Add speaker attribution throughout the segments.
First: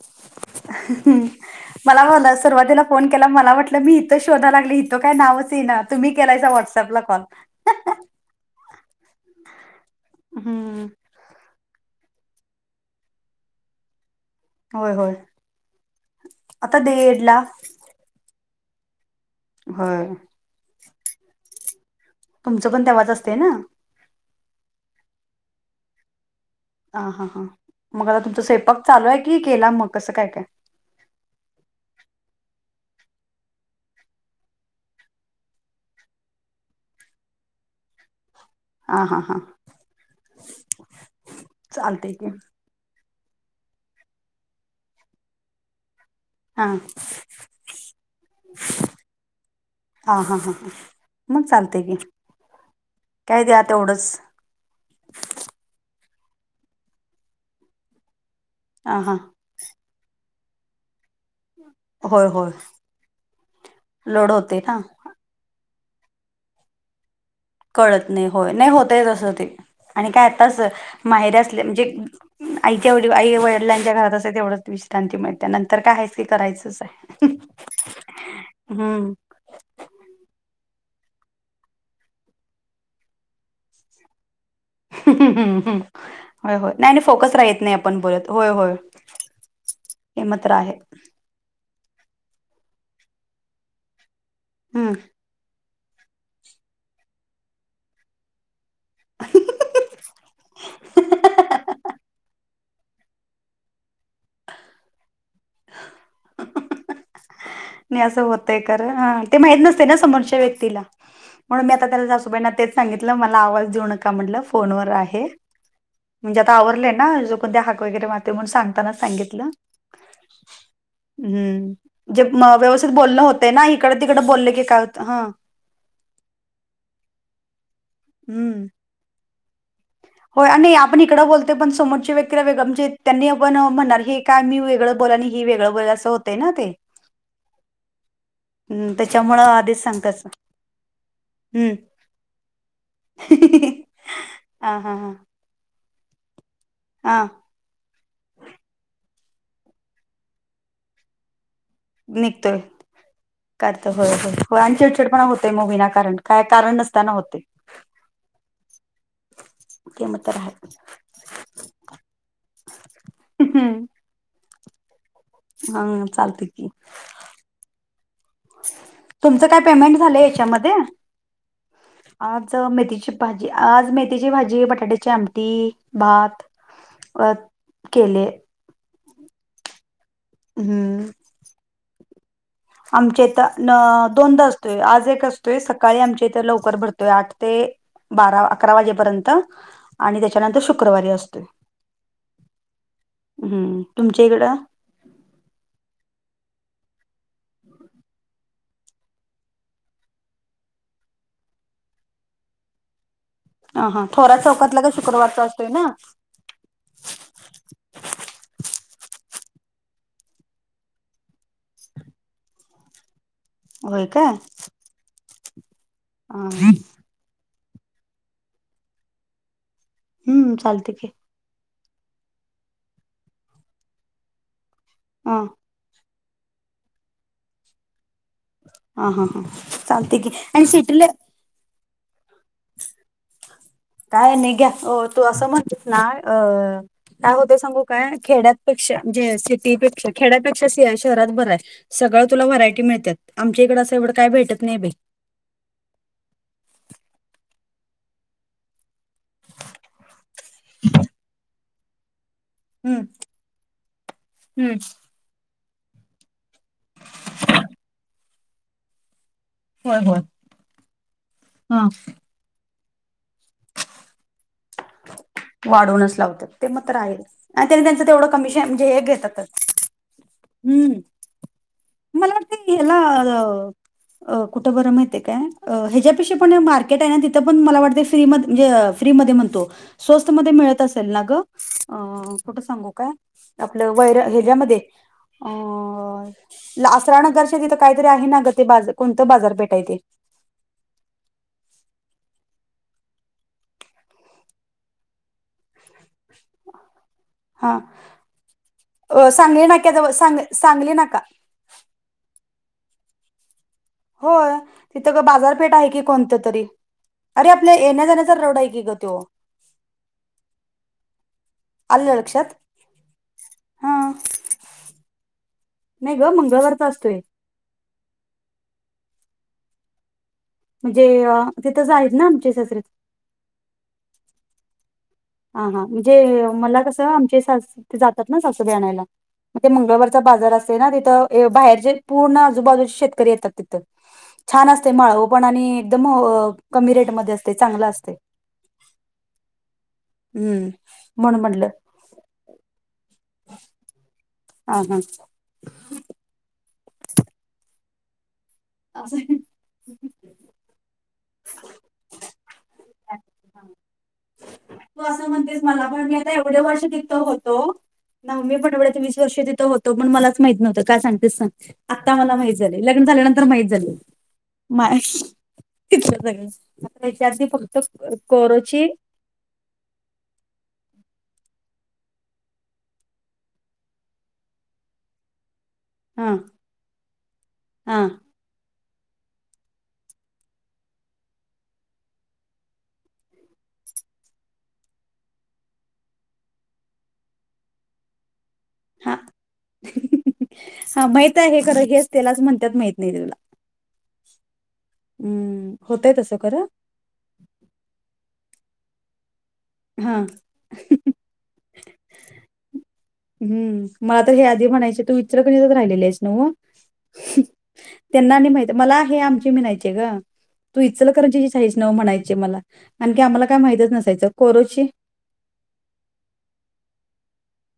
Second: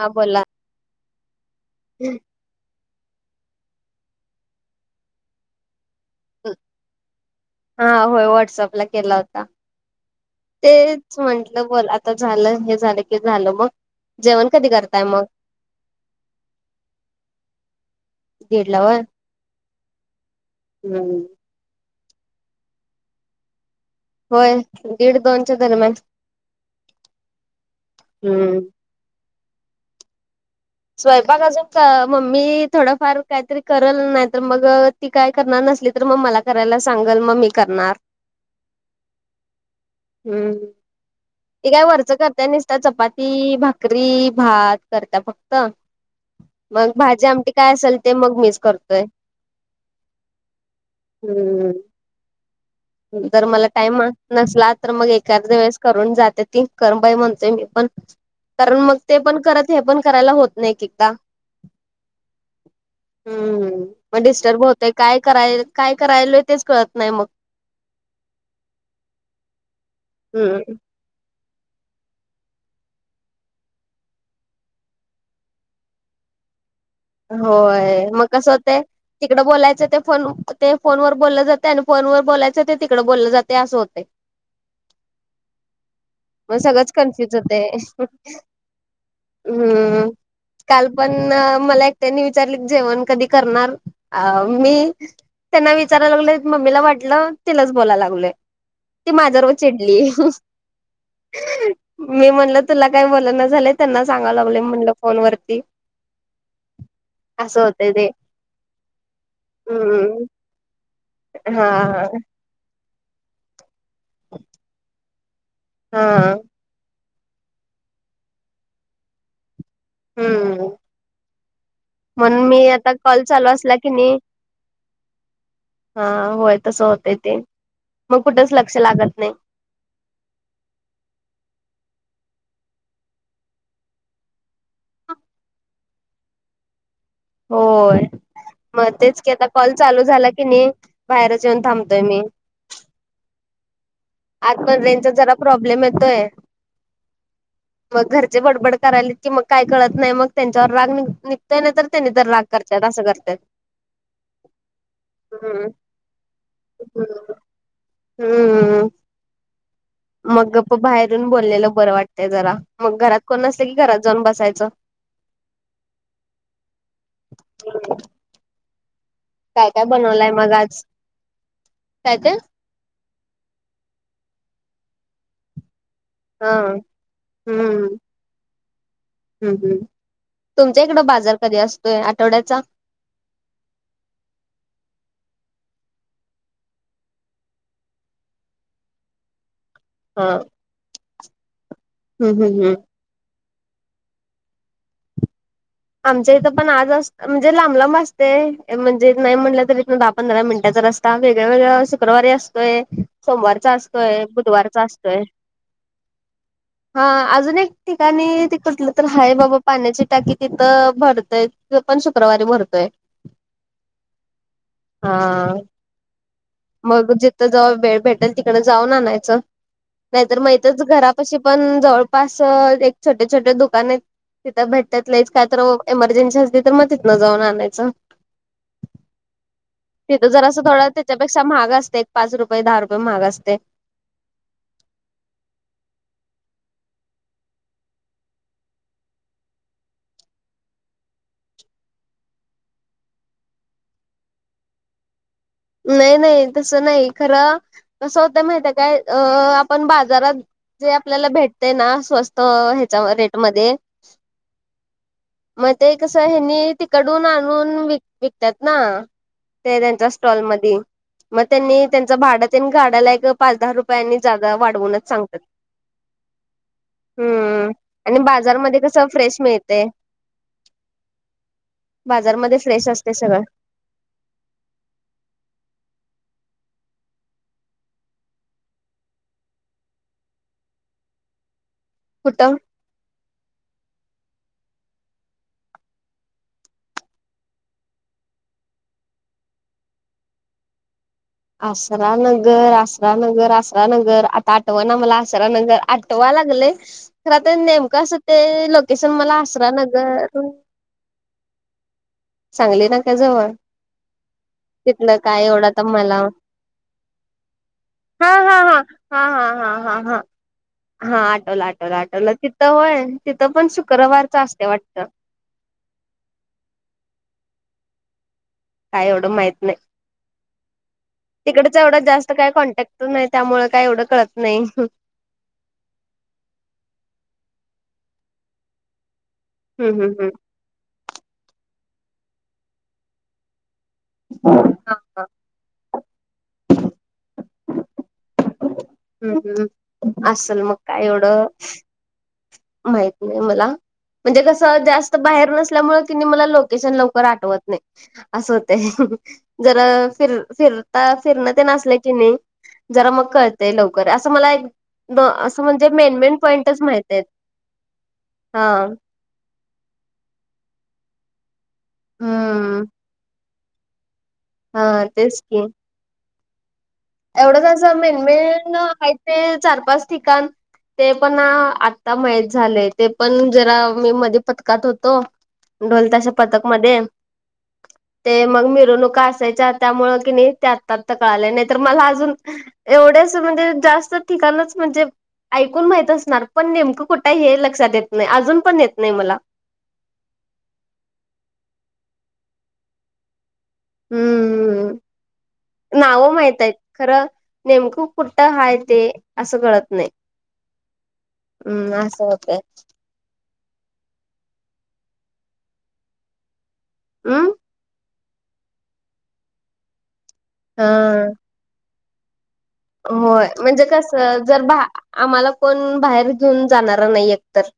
Speaker 1: हा बोला.
Speaker 2: मला म्हणाय सुरवातीला फोन केला मला वाट म्हटलं मी इथं शोधा लागले इथं काय नावच येईना तुम्ही केलायसा
Speaker 1: हम
Speaker 2: व्हॉट्सअपला कॉल.
Speaker 1: हा होय व्हॉटअपला केला होता. ते
Speaker 2: हम्म.
Speaker 1: तेच म्हटलं बोल आता झालं हे झालं की झालं मग जेवण. कधी
Speaker 2: होय
Speaker 1: करताय
Speaker 2: होय
Speaker 1: मग
Speaker 2: आता देहडला
Speaker 1: दीड ला होय.
Speaker 2: होय.
Speaker 1: हम्
Speaker 2: तुमचं पण तेव्हाच असतय ना?
Speaker 1: होय दीड दोनच्या दरम्यान
Speaker 2: हा, हा, हा, मग आता तुमचा
Speaker 1: हम्म
Speaker 2: स्वयंपाक चालू आय की केला मग कसं काय काय?
Speaker 1: स्वयंपाक आजून क मम्मी थोडंफार काहीतरी करल नाही तर मग ती काय करणार नसली तर म मला करायला सांगल म मी करणार.
Speaker 2: आ, हा, हा.
Speaker 1: हम्म ती काय वरच
Speaker 2: चालतय की
Speaker 1: करत्या निसत चपाती, भाकरी, भात करत्या फक्त
Speaker 2: हा
Speaker 1: मग भाजी, आमटी काय असल ते मग मिच करतोय.
Speaker 2: हा, हा, हा, हा मग चालतय की.
Speaker 1: मग
Speaker 2: काय
Speaker 1: जर
Speaker 2: द्या
Speaker 1: मला टाइम
Speaker 2: तेवढंच
Speaker 1: नसला तर मग एकाद्या वेळेस करून जाते ती कर बाई म्हणतोय मी पण. कारण मग
Speaker 2: हा हा
Speaker 1: ते पण करत हे पण करायला होत नाही एकेकदा.
Speaker 2: होय होय
Speaker 1: हम मग
Speaker 2: लोड होते
Speaker 1: डिस्टर्ब
Speaker 2: ना
Speaker 1: होतय. काय कराय काय करायलोय तेच कळत नाही मग.
Speaker 2: कळत नाही होय नाही होतय तसं ते आणि काय आताच
Speaker 1: हम्म
Speaker 2: माहेरी असल्या म्हणजे आईच्या वढी आई वडिलांच्या घरात असतय तेवढंच विश्रांती मिळते नंतर काय हायचं की करायचंच हाय.
Speaker 1: होय मग कस होतय ती कडं बोलायचं ते फोन ते फोनवर बोल जातय आण फोनवर बोलायचं ते तिकडं बोललं जातय आसं होतय.
Speaker 2: [unintelligible] होय
Speaker 1: मग
Speaker 2: होय
Speaker 1: सगळंच
Speaker 2: नाही नाही फोकस
Speaker 1: कन्फ्युज
Speaker 2: राहीत
Speaker 1: होतय
Speaker 2: नाही आपण बोलत होय होय
Speaker 1: हम्म
Speaker 2: हे मात्र आहे.
Speaker 1: काल पण मला एकट्यानी विचारलीत जेवण कधी करणार आव मी
Speaker 2: हम्म.
Speaker 1: त्यांना विचाराय लागलोय मम्मीला वाटलं तिलाच बोलाय लागलोय. ती माझ्यावर चिडली मी म्हणल तुला काय बोलना झालंय त्यांना सांगालागलोय म्हटलं फोन वरती. आसं हो
Speaker 2: नाही आसं होतय खर हा ते माहीत नसतय ना
Speaker 1: हम्म
Speaker 2: समोरच्या व्यक्तीला म्हणून
Speaker 1: हा
Speaker 2: मी आता त्याला सासूबाईना तेच सांगितलं मला आवाज देऊ नका म्हटलं फोनवर आहे.
Speaker 1: हा
Speaker 2: म्हणजे आ ता आवरलय ना चुकून ते हाक वगैरे मारते म्हणून सांगतानाच सांगितलं
Speaker 1: हम्म
Speaker 2: हम्.
Speaker 1: म्हणून मी आता कॉल चालू असला की
Speaker 2: इकडं
Speaker 1: नी
Speaker 2: तिकडं बोललं की काय होतं हां.
Speaker 1: हा होय तस होतंय ते मग कुठच
Speaker 2: हम्म.
Speaker 1: लक्ष लागत नाही.
Speaker 2: होय आणि आपण इकडं बोलतोय पण समोरचे व्यक्तीला वेगळ म्हणजे त्यांनी आपण म्हणार हे काय मी वेगळं बोला आणि ही वेगळं बोल असं होतं ना ते
Speaker 1: ह [unintelligible] होय
Speaker 2: हं
Speaker 1: मग तेच की
Speaker 2: त्याच्यामुळं
Speaker 1: आता कॉल
Speaker 2: आधीच
Speaker 1: चालू
Speaker 2: सांगताच
Speaker 1: झाला की नाही बाहेरच येऊन थांबतोय मी
Speaker 2: ह [unintelligible]
Speaker 1: आत पण रेंजचा जरा प्रॉब्लेम येतोय.
Speaker 2: हा
Speaker 1: मग घरचे बडबड करायलेत की मग काय कळत नाही मग त्यांच्यावर राग नि निघतोय ना तर त्यांनी तर राग करतात असं करत्यात.
Speaker 2: करत होय हो हो आणि चिडचिड पण होते
Speaker 1: हम्म.
Speaker 2: मुवी ना कारण काय कारण नसताना होते.
Speaker 1: हम्म
Speaker 2: ते तर
Speaker 1: मग
Speaker 2: आहे.
Speaker 1: गप् बाहेरून बोललेलं बरं वाटतंय जरा मग घरात कोण नसले की घरात जाऊन बसायचं.
Speaker 2: हा चालते की.
Speaker 1: [inaudible]
Speaker 2: तुमच काय पेमेंट झालंय
Speaker 1: बनवलाय मग
Speaker 2: हेच्यामधे?
Speaker 1: आज? काय ते?
Speaker 2: आज त मेथीची भाजी आज मेथीची भाजी, बटाट्याची आमटी भात
Speaker 1: हा
Speaker 2: अ केले.
Speaker 1: हुं, हुं तुमच्या इकडं
Speaker 2: हम्म
Speaker 1: बाजार कधी असतोय आठवड्याचा?
Speaker 2: आमच्या इथं दोनदा असतोय आज एक असतोय सकाळी आमच्या इथं लवकर भरतोय आठ ते बारा, अकरा वाजेपर्यंत आणि
Speaker 1: हा
Speaker 2: त्याच्यानंतर शुक्रवारी असतोय
Speaker 1: हम्म हम्म हम्म.
Speaker 2: हम् तुमच्या इकडं?
Speaker 1: आमच्या इथं पण आज अस म्हणजे लांब लांब असते म्हणजे नाही म्हटलं तरी इथन दहा पंधरा मिनिटाचा रस्ता. आता वेगळ्या वेगळ्या शुक्रवारी असतोय. सोमवारचा
Speaker 2: ह हा
Speaker 1: असतोय
Speaker 2: थोरा चौकातला
Speaker 1: बुधवारचा
Speaker 2: का
Speaker 1: असतोय.
Speaker 2: शुक्रवारचा असतोय ना
Speaker 1: हा अजून एक ठिकाणी ते कटलं तर हाय बाबा पाण्याची टाकी तिथं भरतय पण शुक्रवारी भरतोय.
Speaker 2: होय का?
Speaker 1: हा
Speaker 2: हा
Speaker 1: मग जिथं जवळ वेळ भेटेल तिकडं जाऊन आणयचं. नाहीतर म
Speaker 2: हम्म
Speaker 1: हितचं
Speaker 2: चालते की
Speaker 1: घरापशी पण जवळ पास एक छोटे छोटे दुकान आहे तिथं भेटत नाहीच
Speaker 2: ह
Speaker 1: काय तर एमर्जन्सी असली तर मग तिथनं जाऊन आणायचं.
Speaker 2: हा हा हा चालते
Speaker 1: तिथं
Speaker 2: की
Speaker 1: जर असं
Speaker 2: आणि
Speaker 1: थोडं
Speaker 2: सेटला
Speaker 1: त्याच्यापेक्षा महाग असते एक पाच रुपये दहा रुपये महाग असते.
Speaker 2: काय नाही घ्या अ तू असं म्हणतस ना अ काय होत सांगू काय खेड्यापेक्षा म्हणजे सिटीपेक्षा खेड्यापेक्षा शहरात बरं आहे. सगळं तुला व्हरायटी मिळतात आमच्या इकडे असं एवढं काय भेटत नाही बाई.
Speaker 1: नाही नाही तसं नाही खरं कस होतं माहिताय काय? अ आपण बाजारात जे आपल्याला भेटते ना स्वस्त त
Speaker 2: हम्म
Speaker 1: ह्याच्या रेटमध्ये
Speaker 2: हम्म
Speaker 1: मग ते कसं हेनी तिकडून आणून व विकतात ना ते
Speaker 2: होय
Speaker 1: त्यांच्या
Speaker 2: होय.
Speaker 1: मग त्यांनी
Speaker 2: हा
Speaker 1: त्यां भाड्याला पाच, दहा रुपयां आणि वाढवूनच सांगतात.
Speaker 2: वाढवूनच लावतात ते मग तर आहे आणि
Speaker 1: हम्म
Speaker 2: त्यांनी त्यांचं
Speaker 1: आणि
Speaker 2: तेवढं कमीशन
Speaker 1: बाजारमध्ये
Speaker 2: म्हणजे हे
Speaker 1: कसं फ्रेश
Speaker 2: घेतातच.
Speaker 1: मिळते
Speaker 2: हम्म मला वाते
Speaker 1: बाजारमध्ये फ्रेश
Speaker 2: एला
Speaker 1: असते सगळं
Speaker 2: अ अ कुठं बरं माहितय काय ह्याच्यापेक्षा पण मार्केट आहे ना तिथं पण मला वाटतं फ्री म म्हणजे फ्री म म्हणतो स्वस्त म मिळत असेल ना
Speaker 1: कुठं
Speaker 2: गोट सांगू काय? आपलं वैर हच्यामध्ये अ आसरा नगरच्या तिथं काहीतरी आहे ना ग ते बाार कोणतं बाजारपेठाय ते
Speaker 1: आसरा नगर, आसरा नगर, आसरा नगर आता आठव ना मला आसरा नगर. आठवा लागलय तर आता
Speaker 2: हा
Speaker 1: नेमकं असं ते लोकेशन
Speaker 2: अ,
Speaker 1: मला
Speaker 2: सांगली
Speaker 1: आसरा
Speaker 2: नाक्याजवळ सांग
Speaker 1: नगर
Speaker 2: सांगली नाका
Speaker 1: सांगली नाक्या जवळ,
Speaker 2: होय तिथं
Speaker 1: तिथलं
Speaker 2: ग
Speaker 1: काय एवढं
Speaker 2: बाजारपेठ
Speaker 1: आता
Speaker 2: आहे की
Speaker 1: मला
Speaker 2: कोणतं तरी? अरे! आपल्या येण्या
Speaker 1: हा
Speaker 2: जाण्याचा
Speaker 1: हा
Speaker 2: रोड आहे की
Speaker 1: हा
Speaker 2: गं तो
Speaker 1: हा हा हा हा हा हा आठवलं आठवलं
Speaker 2: आलं
Speaker 1: आठवलं
Speaker 2: लक्षात
Speaker 1: तिथं होय तिथं पण
Speaker 2: हा
Speaker 1: शुक्रवारचं असतयं वाटतं.
Speaker 2: नाही गं मंगळवारचा असतोय.
Speaker 1: काय एवढं माहित नाही
Speaker 2: म्हणजे अ,
Speaker 1: तिकडच
Speaker 2: तिथंच
Speaker 1: एवढं
Speaker 2: आहेत ना
Speaker 1: जास्त काय
Speaker 2: आमचे सासरे
Speaker 1: कॉन्टॅक्ट नाहीत. त्यामुळे काय एवढं कळत नाही.
Speaker 2: हा हा म्हणजे मला कसं आमचे सासरे जातात ना सासुबाईला आणायला. ते
Speaker 1: हम्म हम्म
Speaker 2: मंगळवारचा
Speaker 1: हम्म
Speaker 2: बाजार असतोय ना तिथं बाहेरचे पूर्ण आजूबाजूचे शेतकरी येतात तिथं. छान असतयं
Speaker 1: हा हा
Speaker 2: माळवं पण आणि एकदम अ कमी रेटमध्ये असतयं चांगलं असतयं.
Speaker 1: हम्म हम् असलं
Speaker 2: हम्म
Speaker 1: मग काय
Speaker 2: म्हणून
Speaker 1: एवढं
Speaker 2: म्हटलं
Speaker 1: माहीत नाही मला म्हणजे कस
Speaker 2: हा हा
Speaker 1: जास्त बाहेर नसल्यामुळे कीणी मला लोकेशन लवकर आठवत नाही असं होतंय
Speaker 2: असं-
Speaker 1: जरा फिर फिरता फिरण ते असलं की नाही. जरा मग कळते लवकर असं मला
Speaker 2: तू
Speaker 1: एक
Speaker 2: म्हणतेस
Speaker 1: असं
Speaker 2: मला
Speaker 1: म्हणजे
Speaker 2: पण मी
Speaker 1: मेन मेन पॉईंटच माहित आहे
Speaker 2: नाही मी पण एवढं वीस वर्ष तिथं होतो पण मलाच माहीत नव्हतं काय सांगतेस सांग. आता मला माहित
Speaker 1: हम्म
Speaker 2: झाले लग्न झाल्यानंतर माहित झाले
Speaker 1: हा
Speaker 2: मा
Speaker 1: तेच की
Speaker 2: तिथंल सगळे [inaudible] [unintelligible]
Speaker 1: मेन मेन आहेत ना चार, पाच ठिकाणं ते पण आता माहीत झालंय ते पण जरा मी मध्ये पथकात होतो. ढोल ताशा
Speaker 2: हा
Speaker 1: पथक मध्ये
Speaker 2: हा
Speaker 1: ते मग मिरवणुका असायच्या त्यामुळं कणी ते आत्ता आत्ता कळालयं नाहीतर मला अजून, एवढे अस म्हणजे जास्त ठिकाणच म्हणजे? ऐकून माहीत असणार पण नेमकं कुठ हे लक्षात येत नाही अजून पण येत नाही
Speaker 2: हा
Speaker 1: मला
Speaker 2: हा माहित आहे हे खरं हेच त्यालाच म्हणतात माहित नाही तुला हम्म
Speaker 1: हम्मम्
Speaker 2: होतय
Speaker 1: नाव
Speaker 2: तसं
Speaker 1: माहीत
Speaker 2: खरं
Speaker 1: आहेत खरं नेमकं कुठं हाय ते असं कळतं नाही.
Speaker 2: हा
Speaker 1: हम्म असं होतंय.
Speaker 2: हम्म मला तर हे आधी म्हणायचे तू इचलकरंजीत राहिलेली आहेस नव्हं.
Speaker 1: हम्म
Speaker 2: त्यांना आणि माहित मला हे आमचे म्हणायचे गं तू
Speaker 1: हा
Speaker 2: इचलकरंजीचीच हाईस नव्हं म्हणायचे मला आणखी आम्हाला
Speaker 1: होय
Speaker 2: काय
Speaker 1: म्हणजे
Speaker 2: माहितच नसायचं
Speaker 1: कसं जर बा
Speaker 2: कोरोची
Speaker 1: आम्हाला कोण बाहेर घेऊन जाणार नाही एकतर.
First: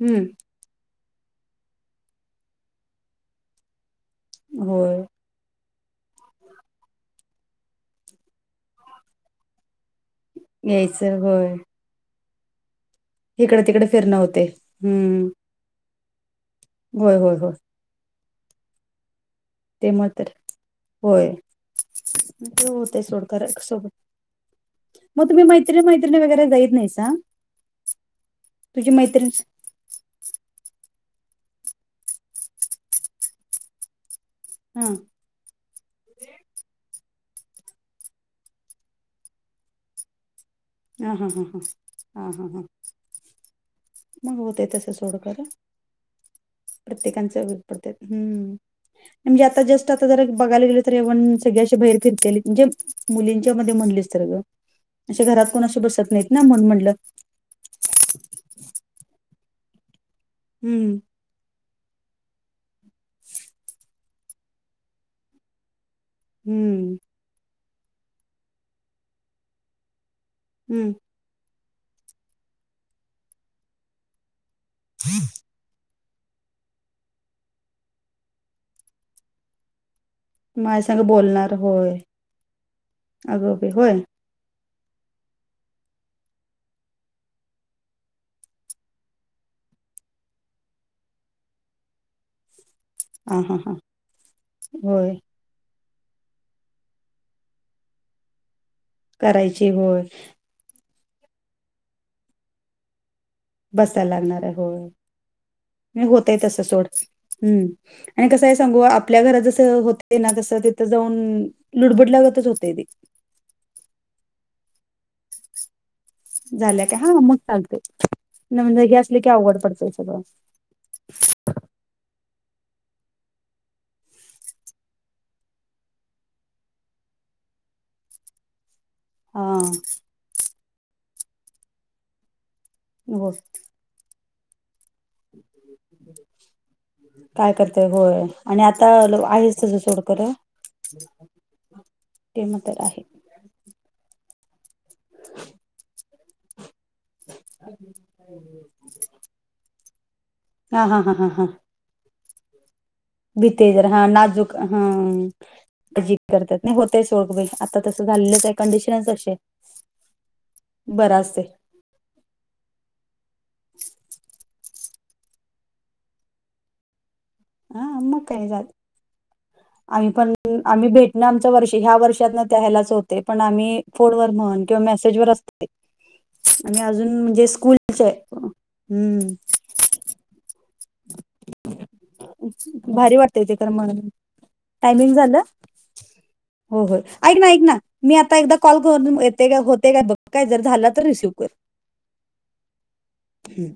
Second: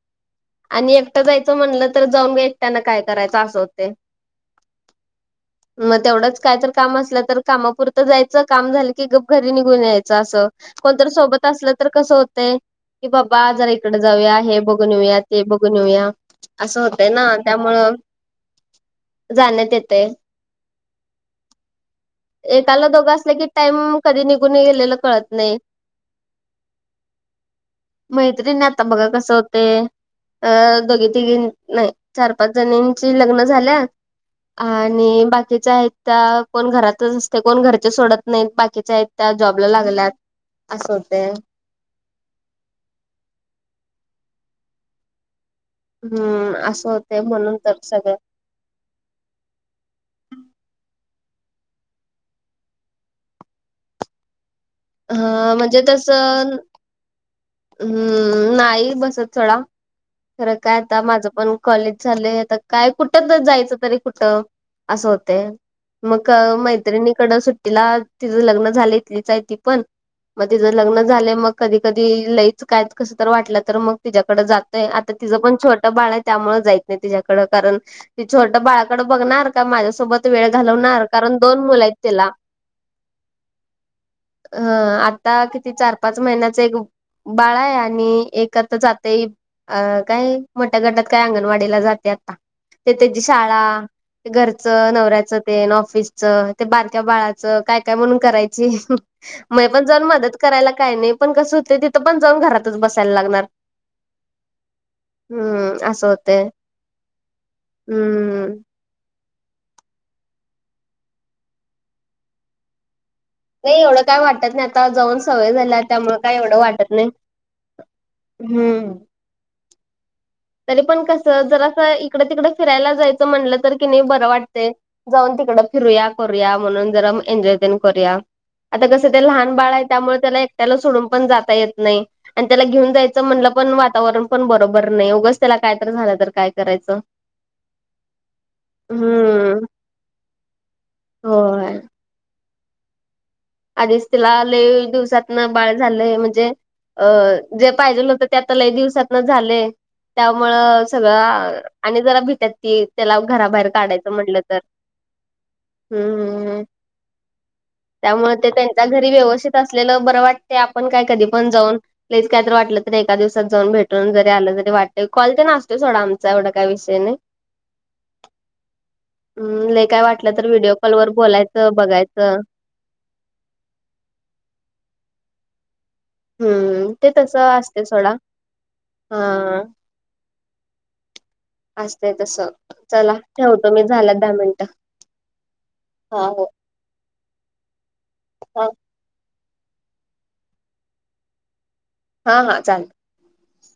Speaker 2: हम्म
Speaker 1: आणि एकटं जायचं म्हटलं तर जाऊन ग एकट्यान काय करायचं असं होतय.
Speaker 2: होय
Speaker 1: मग तेवढंच काय तर काम असलं तर कामापुरतं जायचं काम झालं की गप्प घरी निघून यायचं. चां असं कोणतर
Speaker 2: यायचं
Speaker 1: सोबत
Speaker 2: होय
Speaker 1: असलं तर कसं होतंय? की बाबा
Speaker 2: इकडं
Speaker 1: जरा
Speaker 2: तिकडे
Speaker 1: इकडे
Speaker 2: फिरणं
Speaker 1: जाऊया
Speaker 2: होतय
Speaker 1: हे बघून येऊया
Speaker 2: हम्म
Speaker 1: ते बघून येऊया. असं होतंय
Speaker 2: होय
Speaker 1: ना
Speaker 2: होय होय
Speaker 1: त्यामुळं जाण्यात ला
Speaker 2: ते
Speaker 1: येतंय
Speaker 2: मग तर होय ते
Speaker 1: एकाला
Speaker 2: होतय
Speaker 1: दोघं
Speaker 2: सोड
Speaker 1: असलं की,
Speaker 2: खरं सोबत
Speaker 1: टाईम कधी निघून गेलेला
Speaker 2: मग
Speaker 1: कळत
Speaker 2: तुम्ही
Speaker 1: नाही.
Speaker 2: मैत्री मैत्रिणी वगैरे जाईत नाहीसा
Speaker 1: मैत्रिणी आता
Speaker 2: तुझी
Speaker 1: बघा
Speaker 2: मैत्रीण
Speaker 1: कसं होतंय अ दोघी, तिघी नाही चार, पाच जणींची लग्न झाल्यात.
Speaker 2: हा
Speaker 1: आणि बाकीच्या आहेत त्या कोण घरातच असतय कोण घरचे सोडत नाहीत. बाकीच्या आहेत त्या जॉबला लागल्यात. असं
Speaker 2: हा हा
Speaker 1: होतंय.
Speaker 2: हा हा हा हा हां मग होतंय तसं सोड खरं
Speaker 1: हम्म असं होतय
Speaker 2: प्रत्येकांच वर
Speaker 1: म्हणून तर
Speaker 2: पडत
Speaker 1: सगळं
Speaker 2: हम्म म्हणजे आता जस्ट आता जर बघायला गेले तर एवन सगळे असे बाहेर फिरतेली म्हणजे, मुलींच्या मध्ये म्हणलेस तर ग
Speaker 1: अ
Speaker 2: असे घरात कोण अस
Speaker 1: म्हणजे
Speaker 2: बसत नाहीत ना
Speaker 1: तसं
Speaker 2: म्हणून म्हणलं
Speaker 1: हम्म नाही बसत सोडा खरं काय
Speaker 2: हम्म
Speaker 1: आता माझं पण कॉलेज झालंय आता काय कुठं जायचं तरी कुठं असं होतंय. मग
Speaker 2: हम्म
Speaker 1: मैत्रिणीकड सुट्टीला तिझ लग्न झालंय इतलीच आहे ती पण. मग तिझं
Speaker 2: हम्म
Speaker 1: लग्न झालं मग कधी कधी लईच काय कसं तर वाटलं तर मग तिच्याकड जात ते आता तिचं पण छोटं बाळ त्यामुळे जाईत नाही तिच्याकड कारण त छोटं बाळाकड बघणार का माझ्यासोबत वेळ
Speaker 2: माझ्या
Speaker 1: घालवणार
Speaker 2: संग
Speaker 1: कारण
Speaker 2: बोलणार
Speaker 1: दोन मुल
Speaker 2: होय
Speaker 1: आहेत तिला.
Speaker 2: अगं बाई होय
Speaker 1: आ आता किती चार पाच महिन्याच एक बाळा आहे आणि एक आता जातय अं काय मोठ्या गटात काय अंगणवाडीला जाते आता. ते त्याची
Speaker 2: हा हा
Speaker 1: शाळा
Speaker 2: हा
Speaker 1: ते घरचं
Speaker 2: होय
Speaker 1: नवऱ्याचं ऑफिस च ते बारक्या बाळाच काय काय म्हणून करायची म
Speaker 2: करायची
Speaker 1: पण
Speaker 2: होय
Speaker 1: जाऊन मदत करायला काय नाही पण कसं होतय तिथं पण जाऊन घरातच बसायला लागणार.
Speaker 2: बसायला लागणार आहे होय.
Speaker 1: हम्म
Speaker 2: नाही
Speaker 1: असं
Speaker 2: होतंय
Speaker 1: होते
Speaker 2: तसं सोड हं आणि कसं
Speaker 1: हम्म
Speaker 2: आहे सांगू आपल्या घरात जसं होतय ना तसं तिथं जाऊन लुडबुडल्यागतच होतंय ते.
Speaker 1: नाही एवढं काय वाटत नाही आता जाऊन सवय झाल्या त्यामुळ!
Speaker 2: झाल्या काय हा मग चालतय नवी
Speaker 1: हम्म
Speaker 2: जागी म असल की अवघड पडतय सगळं.
Speaker 1: तरी पण कस जर असं इकडे तिकडे फिरायला जायचं म्हणलं तर कि नाही बरं वाटतय. जाऊन तिकड फिरूया करूया म्हणून जरा एनजॉय तेन करूया. आता कसं ते
Speaker 2: हा
Speaker 1: लहान बाळ आहे त्यामुळे त्याला एकट्याला सोडून पण जाता येत नाही आणि त्याला घेऊन जायच
Speaker 2: हो
Speaker 1: म्हणलं पण वातावरण पण बरोबर नाही उगच त्याला काय तर झालं तर काय करायचं.
Speaker 2: काय करते होय आणि आता आहेच
Speaker 1: हम्म
Speaker 2: तस सोड खर.
Speaker 1: होय!
Speaker 2: ते म तर आहे.
Speaker 1: आधीच तिला लय दिवसातन बाळ झालंय म्हणजे अ जे पाहिजेल होत ते आता लई दिवसातन झालंय
Speaker 2: हा
Speaker 1: त्यामुळं
Speaker 2: हा हा हा
Speaker 1: सगळं आणि जरा भित्यात ती! त्याला घराबाहेर
Speaker 2: भीती हा जरा हा
Speaker 1: काढायचं म्हटलं
Speaker 2: नाजूक
Speaker 1: तर
Speaker 2: हा
Speaker 1: हम्म
Speaker 2: जी
Speaker 1: हम्म
Speaker 2: करतात
Speaker 1: हम्म
Speaker 2: नाही होतय सोड बाई आता तसं
Speaker 1: त्यामुळे
Speaker 2: झालंच
Speaker 1: ते
Speaker 2: आहे.
Speaker 1: त्यांच्या
Speaker 2: कंडिशनच
Speaker 1: घरी
Speaker 2: तशी आहे
Speaker 1: व्यवस्थित असलेलं बरं वाटतय आपण काय
Speaker 2: बरं
Speaker 1: कधी
Speaker 2: असतय
Speaker 1: पण जाऊन लयच काय तर वाटलं तरी एका दिवसात जाऊन भेटून जरी आला जरी वाटत कॉल तेन असतोय सोडा आमचा एवढा काय विषय नाही.
Speaker 2: हा अम काय जा
Speaker 1: हम्म लई काय
Speaker 2: आम्ही
Speaker 1: वाटलं
Speaker 2: पण
Speaker 1: तर व्हिडिओ
Speaker 2: आम्ही
Speaker 1: कॉलवर
Speaker 2: भेटण आमच
Speaker 1: बोलायचं
Speaker 2: वर्ष ह्या वर्षात
Speaker 1: बघायचं
Speaker 2: न त्या ह्यालाच होत य, पण आम्ही फोन वर म्हण किंवा मेसेज वर अस आणि
Speaker 1: हम्म ते
Speaker 2: अजून म्हणजे
Speaker 1: तसं असतंय
Speaker 2: स्कूलचे
Speaker 1: सोडा
Speaker 2: आहे हम्म!
Speaker 1: हा असतंय तसं. चला
Speaker 2: भारी वाटतंय ते तर
Speaker 1: ठेवतो मी
Speaker 2: म्हणून,
Speaker 1: झाल्यात दहा मिनिटं
Speaker 2: टायमिंग झालं? हो हो ऐक ना ऐक ना मी आता एकदा
Speaker 1: हा
Speaker 2: कॉल येतय का होतय काय जर झालं तर रिसिव्ह कर!
Speaker 1: हा हा चालेल!
Speaker 2: हम्म!